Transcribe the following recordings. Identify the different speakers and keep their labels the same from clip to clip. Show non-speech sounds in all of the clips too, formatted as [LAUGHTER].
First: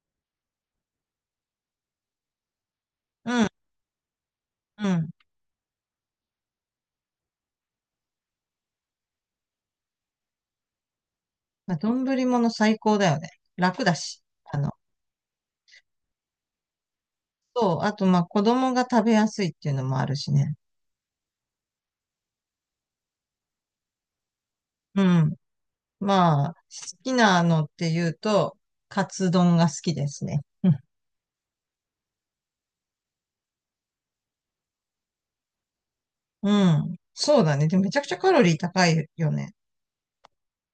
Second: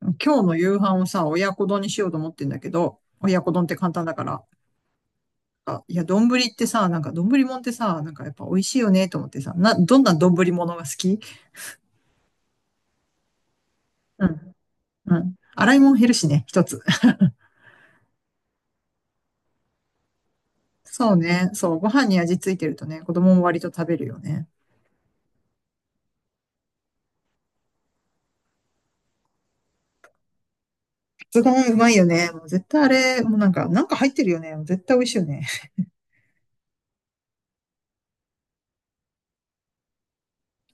Speaker 1: 今日の夕飯をさ、親子丼にしようと思ってんだけど、
Speaker 2: う
Speaker 1: 親
Speaker 2: ん、
Speaker 1: 子丼って簡単だから。
Speaker 2: うん。
Speaker 1: あいや、丼ってさ、なんか丼もんってさ、なんかやっぱ美味しいよねと思ってさ、どんな丼ものが好き？
Speaker 2: まあ、丼物最高だよね。楽だし。
Speaker 1: うん、
Speaker 2: あの、
Speaker 1: うん。洗い物減るしね、一つ。[LAUGHS]
Speaker 2: そう。あと、まあ、子供が食べやすいっていうのもあるしね。
Speaker 1: そうね、そう、ご飯に味ついてるとね、子供も割と食べるよね。
Speaker 2: うん。まあ、好きなのっていうと、カツ丼が好きですね。うん。
Speaker 1: カツ丼うまいよね。もう絶対あれ、もうなんか入ってるよね。もう絶対美味しいよね。
Speaker 2: うん、そうだね。でもめちゃくちゃカロリー高いよね。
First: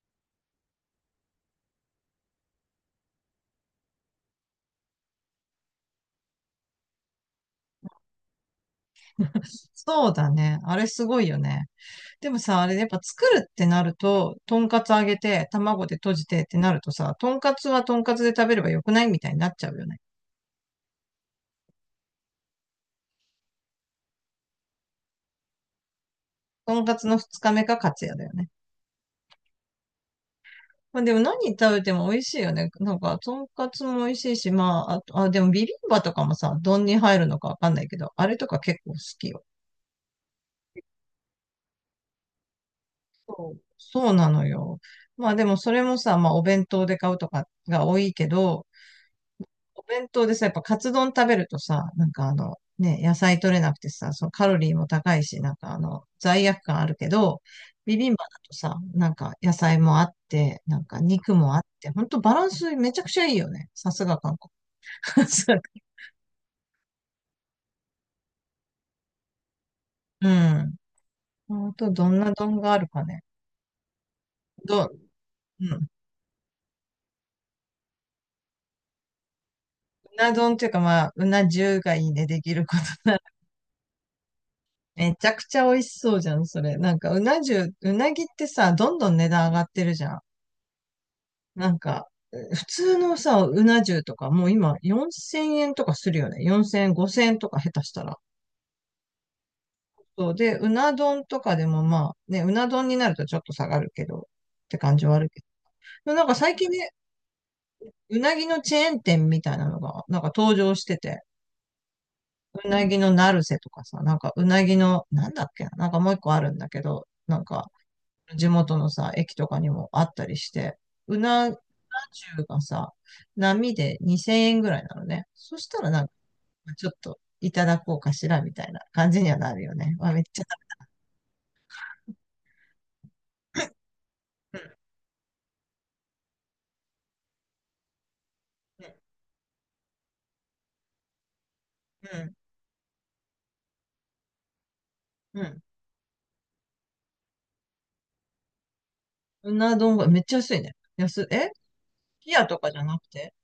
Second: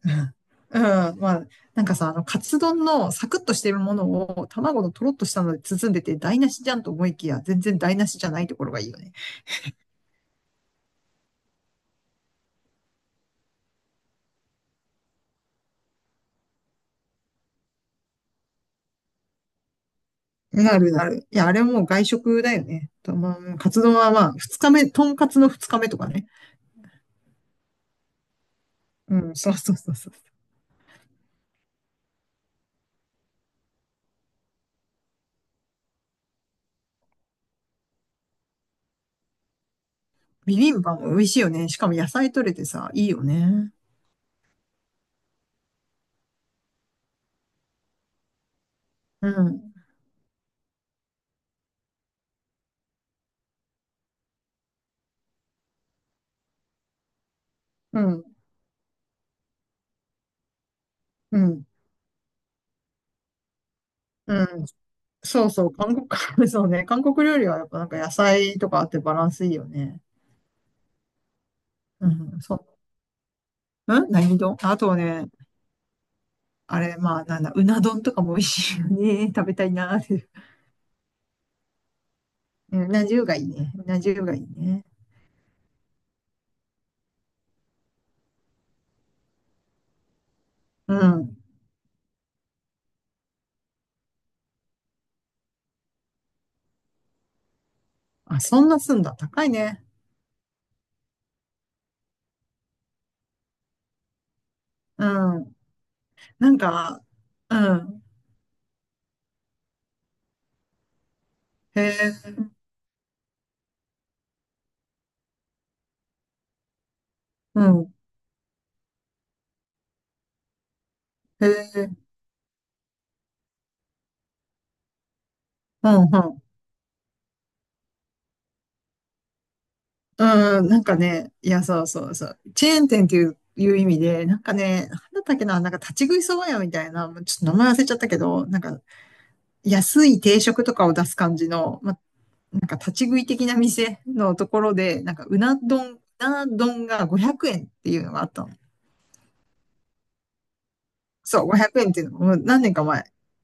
Speaker 1: うんうん、まあ、なんかさ、カツ丼のサクッとしてるものを卵のとろっとしたので包んでて台無しじゃんと思いきや、全然台無しじゃないところがいいよね。
Speaker 2: [LAUGHS] そうだね。あれすごいよね。でもさ、あれねやっぱ作るってなると、とんかつ揚げて、卵で閉じてってなるとさ、とんかつはとんかつで食べればよくないみたいになっちゃうよね。
Speaker 1: なるなる。いや、あれもう外食だよね。とまあ、カツ丼はまあ、二日目、とんかつの二日目とかね。
Speaker 2: とんかつの二日目かカツやだよね。
Speaker 1: うん、そうそうそうそう。
Speaker 2: まあ、でも何食べても美味しいよね。なんか、とんかつも美味しいし、まあ、あと、あ、でもビビンバとかもさ、丼に入るのかわかんないけど、あれとか結構好きよ。
Speaker 1: ビビンバも美味しいよね。しかも野菜取れてさ、いいよ
Speaker 2: そう
Speaker 1: ね。
Speaker 2: そうなのよ。まあでもそれもさ、まあお弁当で買うとかが多いけど、
Speaker 1: うん、
Speaker 2: お弁当でさ、やっぱカツ丼食べるとさ、なんかね、野菜取れなくてさ、そのカロリーも高いし、なんか罪悪感あるけど、ビ
Speaker 1: う
Speaker 2: ビンバ
Speaker 1: ん、
Speaker 2: だとさ、なんか野菜もあって、なんか肉
Speaker 1: う
Speaker 2: もあっ
Speaker 1: ん。
Speaker 2: て、ほんとバランスめちゃくちゃいいよね。さすが韓
Speaker 1: うん、
Speaker 2: 国。
Speaker 1: そうそう、
Speaker 2: [LAUGHS]
Speaker 1: 韓国、[LAUGHS] そうね、韓国料理はやっぱなんか野菜とかあってバランスいいよね。
Speaker 2: うん。あと、
Speaker 1: う
Speaker 2: どんな
Speaker 1: ん、そう
Speaker 2: 丼があ
Speaker 1: ね。
Speaker 2: るかね。
Speaker 1: ん、何丼あ
Speaker 2: ど、
Speaker 1: とね、
Speaker 2: うん。う
Speaker 1: あれ、まあ、なんだ、うな丼とかも美味しいよね。[LAUGHS] 食べたいなーって。
Speaker 2: な丼っていうか、まあ、うな重がいいね、できるこ
Speaker 1: う
Speaker 2: と。
Speaker 1: ん。うな
Speaker 2: [LAUGHS]
Speaker 1: 重がいいね。うな重がいいね。
Speaker 2: めちゃくちゃ美味しそうじゃん、それ。なんか、うな重、うなぎってさ、どんどん値段上がってるじゃん。
Speaker 1: うん。
Speaker 2: なんか、普通のさ、うな重とか、もう今、4000円とかするよね。4000円、5000円とか下手したら。
Speaker 1: あ、そんなすんだ。高いね。
Speaker 2: そう。で、うな丼とかでもまあ、ね、うな丼になるとちょっと下がるけど、って感じはある
Speaker 1: う
Speaker 2: けど。
Speaker 1: ん。
Speaker 2: でもなんか
Speaker 1: な
Speaker 2: 最
Speaker 1: ん
Speaker 2: 近ね、
Speaker 1: か、うん。
Speaker 2: うなぎのチェーン店みたいなのが、なんか登場してて。
Speaker 1: へえ、
Speaker 2: うなぎのナルセとかさ、なんかうなぎの、なんだっけな、なんかもう一個あるんだけど、なん
Speaker 1: う
Speaker 2: か
Speaker 1: ん。
Speaker 2: 地元のさ、駅とかにもあったりして、
Speaker 1: へ
Speaker 2: うな
Speaker 1: え、
Speaker 2: 重がさ、波で2000円ぐらいなのね。そした
Speaker 1: う
Speaker 2: ら
Speaker 1: ん、
Speaker 2: なんか、
Speaker 1: うん。
Speaker 2: ちょっといただこうかしらみたいな感じにはなるよね。わ、めっちゃ、
Speaker 1: うん、なんかね、いや、そうそうそう。チェーン店っていう意味で、なんか
Speaker 2: う
Speaker 1: ね、なんだったっけな、なんか立ち食いそば屋みたいな、もうちょっと名前忘れちゃったけど、なんか
Speaker 2: ん、
Speaker 1: 安い定食とかを出す感じの、まあ
Speaker 2: うん、
Speaker 1: なんか立ち食い的な店のところで、なんかう
Speaker 2: うん。う
Speaker 1: な
Speaker 2: ん、
Speaker 1: 丼、うな丼が500円っていうのがあったの。
Speaker 2: うな丼がめっちゃ安いね。安い、
Speaker 1: そう、
Speaker 2: え、
Speaker 1: 500円っていう
Speaker 2: す
Speaker 1: の
Speaker 2: き
Speaker 1: もう
Speaker 2: 家と
Speaker 1: 何
Speaker 2: か
Speaker 1: 年
Speaker 2: じ
Speaker 1: か
Speaker 2: ゃな
Speaker 1: 前。
Speaker 2: くて、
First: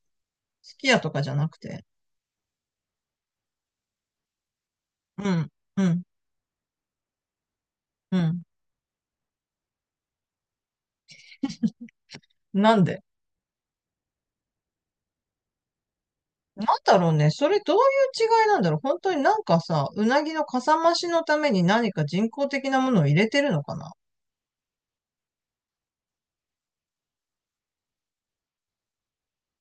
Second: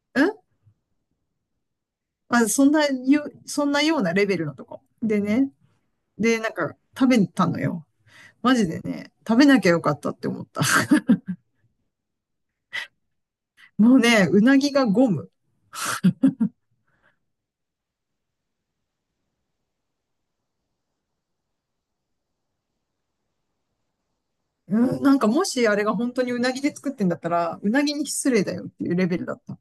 Speaker 2: すき家とかじゃなくて、
Speaker 1: まあ、そんなようなレベルのとこ。で
Speaker 2: うん、
Speaker 1: ね、
Speaker 2: うん、
Speaker 1: で、なんか食べたのよ。
Speaker 2: うん。
Speaker 1: マジでね、食べなきゃよかったって思った。[LAUGHS]
Speaker 2: なんで、
Speaker 1: もうね、うなぎがゴム。
Speaker 2: なんだろうね。それどういう違いなんだろう。本当になんかさ、うなぎのかさ増しのために何か人工的なものを入れてるのかな。
Speaker 1: うん、なんかもしあれが本当にうなぎで作ってんだったら、うなぎに失礼だよっていうレベルだった。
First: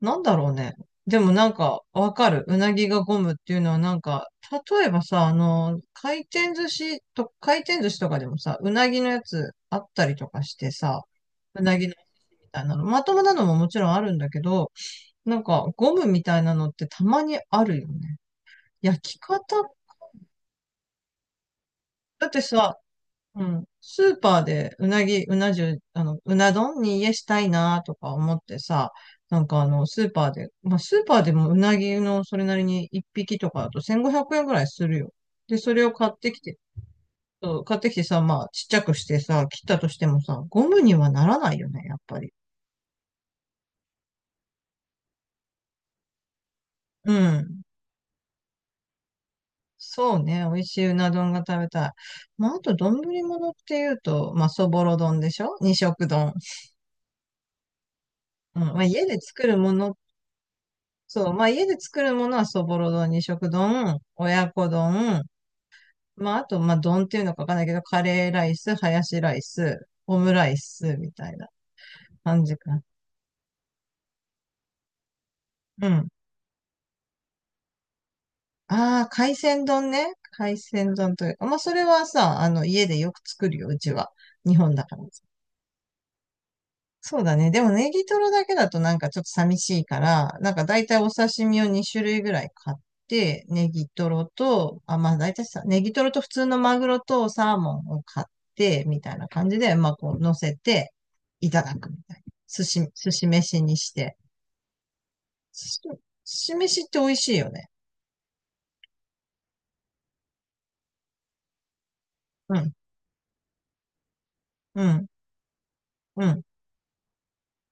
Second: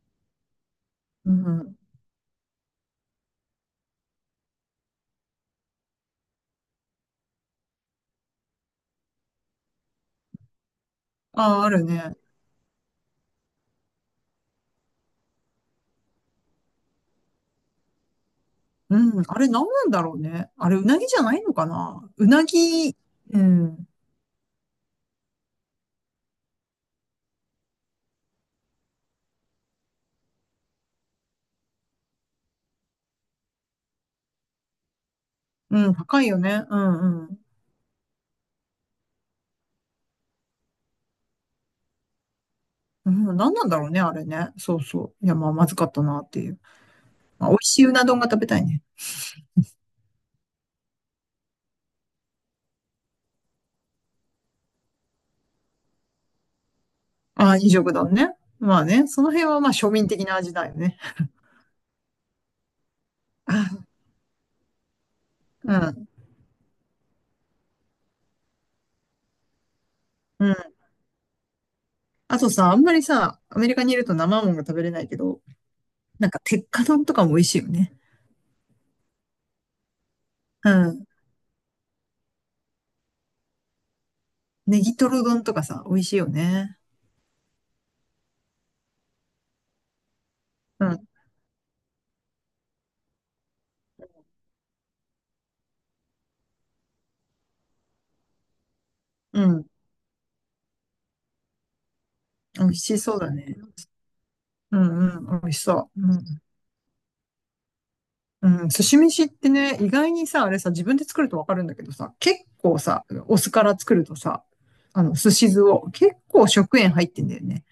Speaker 2: なんだろうね。で
Speaker 1: う
Speaker 2: もなん
Speaker 1: ん。
Speaker 2: かわかる。うなぎがゴムっていうのはなんか、例えばさ、回転寿司とかでもさ、うなぎのやつあったりとかしてさ、
Speaker 1: あ
Speaker 2: う
Speaker 1: あ、あ
Speaker 2: な
Speaker 1: る
Speaker 2: ぎの
Speaker 1: ね。
Speaker 2: みたいなの。まともなのももちろんあるんだけど、なんかゴムみたいなのってたまにあるよね。
Speaker 1: う
Speaker 2: 焼き
Speaker 1: ん、あ
Speaker 2: 方
Speaker 1: れ何なんだろうね。あれ、うなぎじゃないのかな、う
Speaker 2: だって
Speaker 1: な
Speaker 2: さ、
Speaker 1: ぎ。う
Speaker 2: うん。
Speaker 1: ん、
Speaker 2: スーパーでうなぎ、うな重、うな丼に家したいなとか思ってさ、なんかスーパーで、まあ、スーパーでもうなぎのそれなりに1匹とかだと1500円ぐらいするよ。で、それ
Speaker 1: う
Speaker 2: を
Speaker 1: ん、
Speaker 2: 買っ
Speaker 1: 高い
Speaker 2: て
Speaker 1: よ
Speaker 2: きて、
Speaker 1: ね。うん、うん。
Speaker 2: そう買ってきてさ、まあ、ちっちゃくしてさ、切ったとしてもさ、ゴムにはならないよね、やっぱり。
Speaker 1: うん、何なんだろうね、あれね。そうそう。いや、まあ、まずかったなっていう。
Speaker 2: う
Speaker 1: まあ、美味
Speaker 2: ん。
Speaker 1: しいうな丼が食べたいね。
Speaker 2: そうね、美味しいうな丼が食べたい。まあ、あと、丼物っていうと、まあ、そぼろ丼でしょ二色丼。
Speaker 1: ああ、二色丼ね。
Speaker 2: うん。ま
Speaker 1: ま
Speaker 2: あ、
Speaker 1: あ
Speaker 2: 家
Speaker 1: ね、
Speaker 2: で
Speaker 1: その
Speaker 2: 作
Speaker 1: 辺
Speaker 2: る
Speaker 1: はま
Speaker 2: も
Speaker 1: あ
Speaker 2: の
Speaker 1: 庶
Speaker 2: っ
Speaker 1: 民的な味だよね。
Speaker 2: そう、まあ家で作るものはそぼろ丼、二色
Speaker 1: あ、
Speaker 2: 丼、親子丼、
Speaker 1: うん、
Speaker 2: まああと、まあ丼っていうのかわかんないけど、カレーライス、ハヤシライス、オムラ
Speaker 1: う
Speaker 2: イ
Speaker 1: ん。
Speaker 2: スみたいな
Speaker 1: あ
Speaker 2: 感
Speaker 1: と
Speaker 2: じか
Speaker 1: さ、あ
Speaker 2: な。
Speaker 1: んまりさ、アメリカにいると生もんが食べれないけど、
Speaker 2: うん。
Speaker 1: なんか鉄火丼とかも美味しいよね。
Speaker 2: ああ、海鮮丼ね。海
Speaker 1: う
Speaker 2: 鮮
Speaker 1: ん。
Speaker 2: 丼というか、まあそれはさ、あの家でよく作るよ、うちは。日本
Speaker 1: ネ
Speaker 2: だ
Speaker 1: ギ
Speaker 2: から。
Speaker 1: トロ丼とかさ、美味しいよね。
Speaker 2: そうだね。でもネギトロだけだとなんかちょっと寂しいから、なんか大
Speaker 1: う
Speaker 2: 体
Speaker 1: ん、
Speaker 2: お刺身を2種類ぐらい買って、ネギトロと、あ、まあ大体さ、ネギトロと普通のマグロとサーモンを買って、みたいな
Speaker 1: う
Speaker 2: 感じ
Speaker 1: ん。
Speaker 2: で、まあこう乗せていただくみたいな。
Speaker 1: 美味し
Speaker 2: 寿
Speaker 1: そう
Speaker 2: 司
Speaker 1: だね。
Speaker 2: 飯にして。
Speaker 1: うんうん、美味しそ
Speaker 2: 寿
Speaker 1: う。
Speaker 2: 司飯って美味しいよね。
Speaker 1: うん、うん、寿司飯ってね、意外にさ、あれさ、自分で作るとわかるんだけどさ、結
Speaker 2: うん、
Speaker 1: 構さ、お酢から作るとさ、
Speaker 2: うん、
Speaker 1: 寿司酢を結
Speaker 2: うん。
Speaker 1: 構食塩入ってんだよね。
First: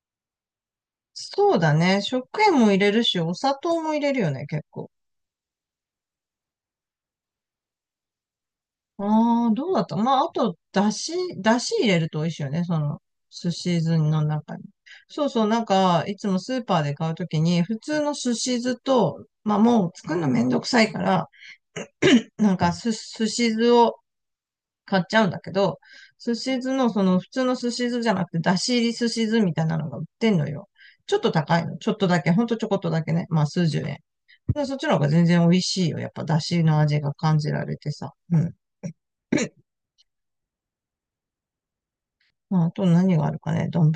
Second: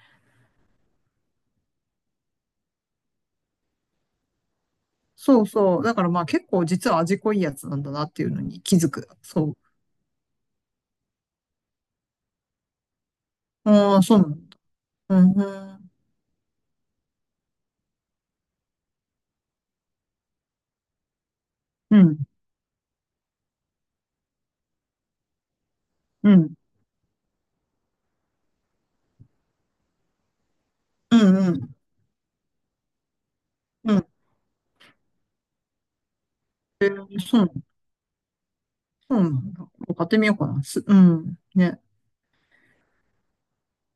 Speaker 2: そうだね。食塩も入れるし、お砂糖も入れるよね、結構。
Speaker 1: そうそう。だからまあ結構実は味濃いやつなんだなっていうのに気づく。
Speaker 2: ああ、
Speaker 1: そ
Speaker 2: どうだった。まあ、あと、だし入れると美味しいよね、その、寿
Speaker 1: う。
Speaker 2: 司
Speaker 1: あ
Speaker 2: 酢
Speaker 1: あ、そう
Speaker 2: の
Speaker 1: なん
Speaker 2: 中
Speaker 1: だ。
Speaker 2: に。
Speaker 1: う
Speaker 2: そうそう、なん
Speaker 1: ん、
Speaker 2: か、いつもスーパーで買うときに、普通の寿司酢と、まあ、もう作るのめんどくさいから、
Speaker 1: うん、
Speaker 2: なんか、寿司酢を買っちゃうんだけど、
Speaker 1: う
Speaker 2: 寿
Speaker 1: ん、
Speaker 2: 司酢の、その、普通の寿司酢じゃなくて、だし入り寿司酢みたいなのが売ってんのよ。ちょ
Speaker 1: う
Speaker 2: っと
Speaker 1: ん、う
Speaker 2: 高いの。
Speaker 1: ん。
Speaker 2: ちょっとだけ、ほんとちょこっとだけね。まあ、数十
Speaker 1: う
Speaker 2: 円。
Speaker 1: ん
Speaker 2: でそっちの方が全然美味しいよ。やっぱ、だしの味が感
Speaker 1: そ
Speaker 2: じ
Speaker 1: う、
Speaker 2: られてさ。うん。
Speaker 1: そうなんだ。買ってみようかな。うん。ね。
Speaker 2: まあ、あと何があるかね、丼。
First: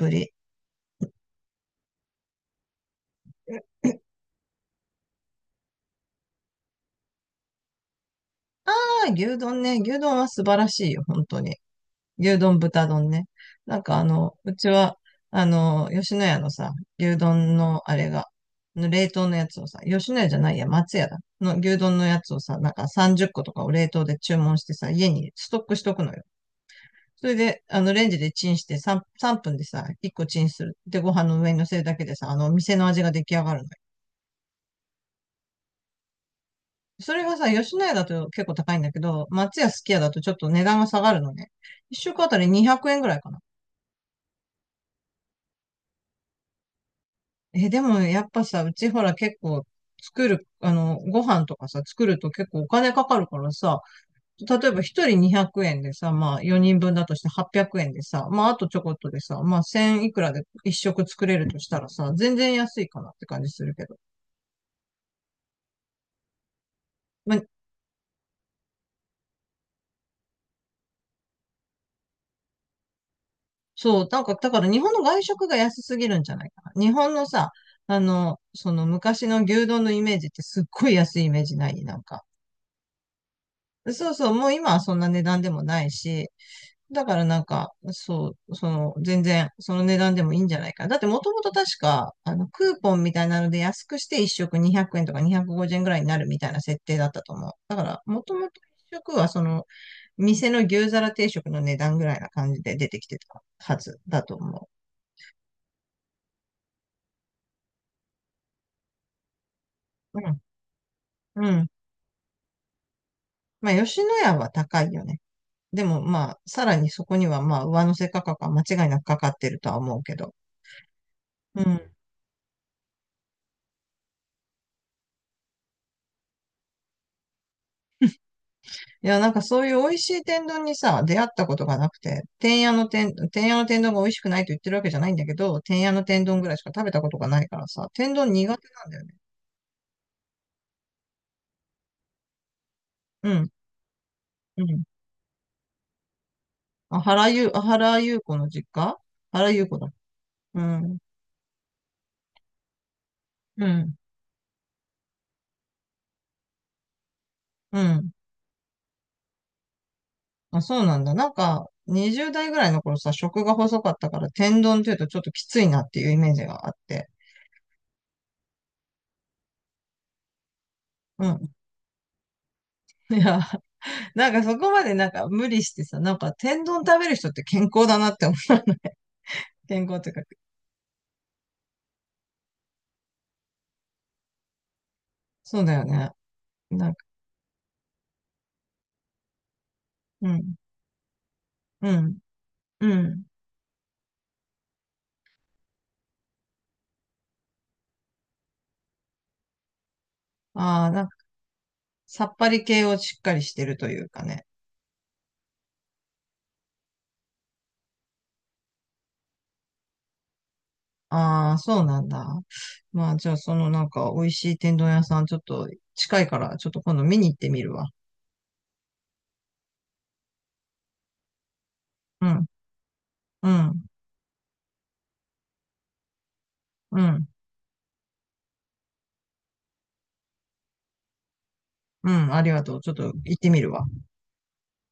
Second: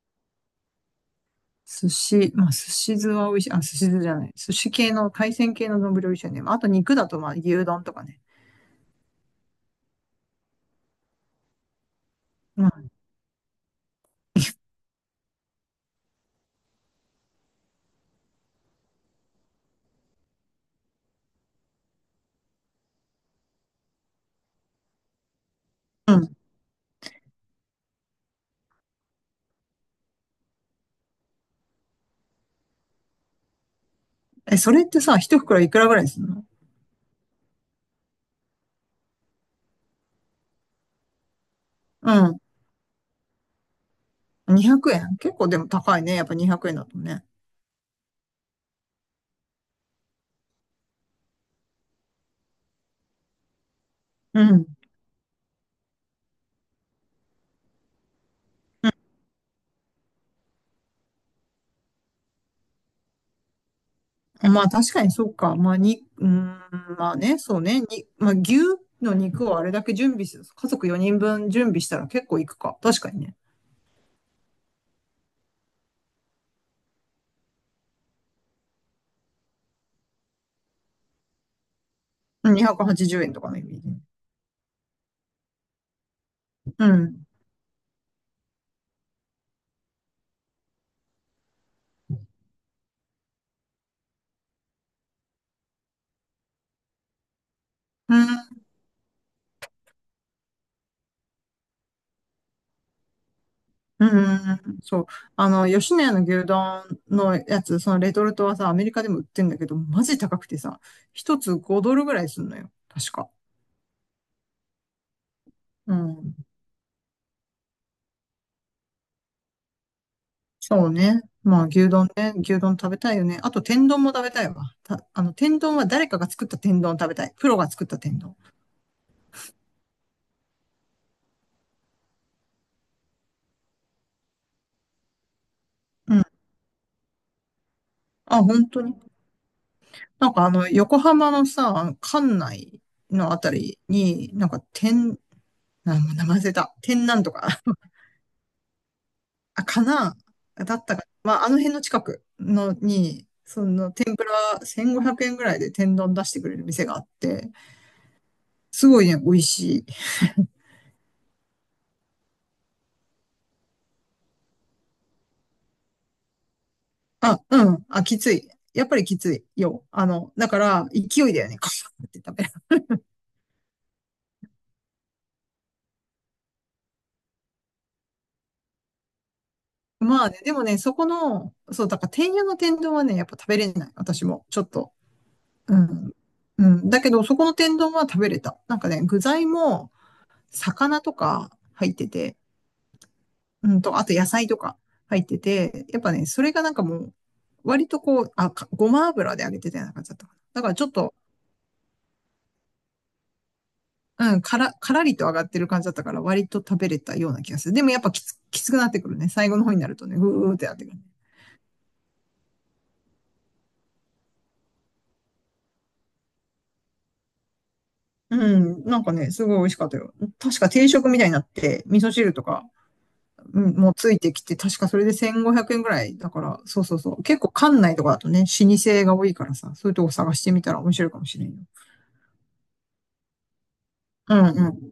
Speaker 1: まあ、寿司酢は美味しい。あ、寿司酢じゃない。寿司系の、海鮮系の丼美味しいよね。あと肉だと、まあ、牛丼とかね。
Speaker 2: 牛丼ね、牛丼は素晴らしいよ、本当に。牛丼、豚
Speaker 1: ま
Speaker 2: 丼ね。なんかうちは、吉野家のさ、牛丼のあれが、冷凍のやつをさ、吉野家じゃないや、松屋だ。の牛丼のやつをさ、なんか30個とかを冷凍で注文してさ、家にストックしとくの
Speaker 1: あ、う
Speaker 2: よ。
Speaker 1: ん。
Speaker 2: それで、レンジでチンして3分でさ、1個チンする。で、ご飯の上に乗せるだけでさ、店の味が出来上がるのよ。
Speaker 1: え、それってさ、一袋いくらぐらいするの？
Speaker 2: それがさ、吉野家だと結構高いんだけど、松屋すき家だとちょっと値段が下がるのね。一食あた
Speaker 1: う
Speaker 2: り200円ぐらいかな。
Speaker 1: ん。200円結構でも高いね。やっぱ200円だとね。
Speaker 2: え、でもやっぱさ、うちほら結構作る、あの、ご飯とかさ、作ると結構お金かかるからさ、
Speaker 1: うん。
Speaker 2: 例えば一人200円でさ、まあ4人分だとして800円でさ、まああとちょこっとでさ、まあ1000いくらで一食作れるとしたらさ、全然安いかなって感じするけど。
Speaker 1: うん。まあ、確かにそうか。まあ、うーん、まあ
Speaker 2: ま
Speaker 1: ね、
Speaker 2: あ
Speaker 1: そうね。まあ、牛の肉をあれだけ準備する。家族4人分準備したら結構いくか。確かにね。
Speaker 2: そう、なんか、だから日本の外食が安すぎるんじゃないかな。日本のさ、その昔の牛丼のイメージってすっごい安いイメージないなんか。
Speaker 1: うん、280円とかのイメージね。
Speaker 2: そうそう、もう今はそんな値段でもないし、
Speaker 1: う
Speaker 2: だから
Speaker 1: ん。
Speaker 2: なんか、そう、全然、その値段でもいいんじゃないかな。だってもともと確か、クーポンみたいなので安くして1食200円とか250円ぐらいになるみたいな設定だったと思う。だから、もともと
Speaker 1: う
Speaker 2: 1食は店の牛皿定食の値段ぐらいな感じで出てきてたはず
Speaker 1: う
Speaker 2: だと思
Speaker 1: ん、そう。あの、吉野家の牛丼のやつ、そのレトルトはさ、アメリカでも売ってんだけど、マジ高
Speaker 2: う。
Speaker 1: くてさ、一
Speaker 2: う
Speaker 1: つ
Speaker 2: ん。
Speaker 1: 5ドルぐらいすんのよ。確か。
Speaker 2: まあ、吉野家は高いよね。で
Speaker 1: う
Speaker 2: も、ま
Speaker 1: ん。
Speaker 2: あ、さらにそこには、まあ、上乗せ価格は間違いなくかかってるとは思うけど。
Speaker 1: そうね。
Speaker 2: う
Speaker 1: まあ、牛
Speaker 2: ん。
Speaker 1: 丼ね。牛丼食べたいよね。あと、天丼も食べたいわ。天丼は誰かが作った天丼食べたい。プロが作った天丼。
Speaker 2: いや、なんかそういう美味しい天丼にさ、出会ったことがなくて、天屋の天丼が美味しくないと言ってるわけじゃないんだけど、天屋の
Speaker 1: うん。
Speaker 2: 天丼ぐらいしか食べたことがないからさ、天丼
Speaker 1: あ、
Speaker 2: 苦
Speaker 1: 本
Speaker 2: 手
Speaker 1: 当
Speaker 2: なん
Speaker 1: に。
Speaker 2: だよね。
Speaker 1: なんかあの、横浜のさ、あの関内
Speaker 2: う
Speaker 1: のあ
Speaker 2: ん。
Speaker 1: たりに、なんか
Speaker 2: うん。
Speaker 1: 天、あ、もう名前忘れた。
Speaker 2: あ、
Speaker 1: 天なんとか。
Speaker 2: 原ゆう子の実家。原ゆ
Speaker 1: あ、
Speaker 2: う子
Speaker 1: か
Speaker 2: だ。
Speaker 1: な
Speaker 2: う
Speaker 1: だったか
Speaker 2: ん。
Speaker 1: な。まあ、あの辺の近くのに、
Speaker 2: うん。
Speaker 1: 1500円ぐらいで天丼出してくれる店があって、
Speaker 2: うん。
Speaker 1: すごいね、美味しい。
Speaker 2: あ、そうなんだ。なんか、20代ぐらいの頃さ、食が細かったから、天丼っていうとちょっときついなっていうイメージがあって。
Speaker 1: あ、うん。あ、きつい。やっぱりきついよ。だから、
Speaker 2: う
Speaker 1: 勢いだよ
Speaker 2: ん。
Speaker 1: ね。カシャって食べる。
Speaker 2: [LAUGHS] いや、なんかそこまでなんか無理してさ、なんか天丼食べる人って健康だなって思う。[LAUGHS] 健康
Speaker 1: [LAUGHS]
Speaker 2: っていうか、
Speaker 1: まあね、でもね、そこの、そう、だから、天屋の天丼はね、やっぱ食べれない。私も、ちょっと。
Speaker 2: そうだ
Speaker 1: う
Speaker 2: よね。
Speaker 1: ん。う
Speaker 2: な
Speaker 1: ん。
Speaker 2: ん
Speaker 1: だ
Speaker 2: か、
Speaker 1: けど、そこの天丼は食べれた。なんかね、具材も、
Speaker 2: うん、
Speaker 1: 魚とか
Speaker 2: う
Speaker 1: 入って
Speaker 2: ん、
Speaker 1: て、
Speaker 2: うん。
Speaker 1: あと野菜とか入ってて、やっぱね、それがなんかもう、割とこう、あ、かごま油で揚げてたような感じだったかな。だからち
Speaker 2: あ
Speaker 1: ょ
Speaker 2: あ、
Speaker 1: っ
Speaker 2: なん
Speaker 1: と、
Speaker 2: か、さっぱり系をしっかりしてるというか
Speaker 1: うん、
Speaker 2: ね。
Speaker 1: からりと上がってる感じだったから、割と食べれたような気がする。でもやっぱきつくなってくるね。最後の方になるとね、ぐーってなってくるね。
Speaker 2: ああ、そうなんだ。まあ、じゃあ、そのなんか、美味しい天丼屋さん、ちょっと近いから、ちょっと今度見に行ってみるわ。
Speaker 1: うん、なんかね、すごい美味しかったよ。確か定食みたいになって、味噌
Speaker 2: う
Speaker 1: 汁と
Speaker 2: ん、
Speaker 1: か、
Speaker 2: う
Speaker 1: うん、
Speaker 2: ん、
Speaker 1: もうついてきて、確かそれで1500円ぐらいだから、そうそう
Speaker 2: う
Speaker 1: そう。
Speaker 2: ん。
Speaker 1: 結構館内とかだとね、老舗が多いからさ、そういうとこ探してみたら面白いかもしれんよ。
Speaker 2: うん、ありがとう。ちょっと行ってみるわ。
Speaker 1: うんうん。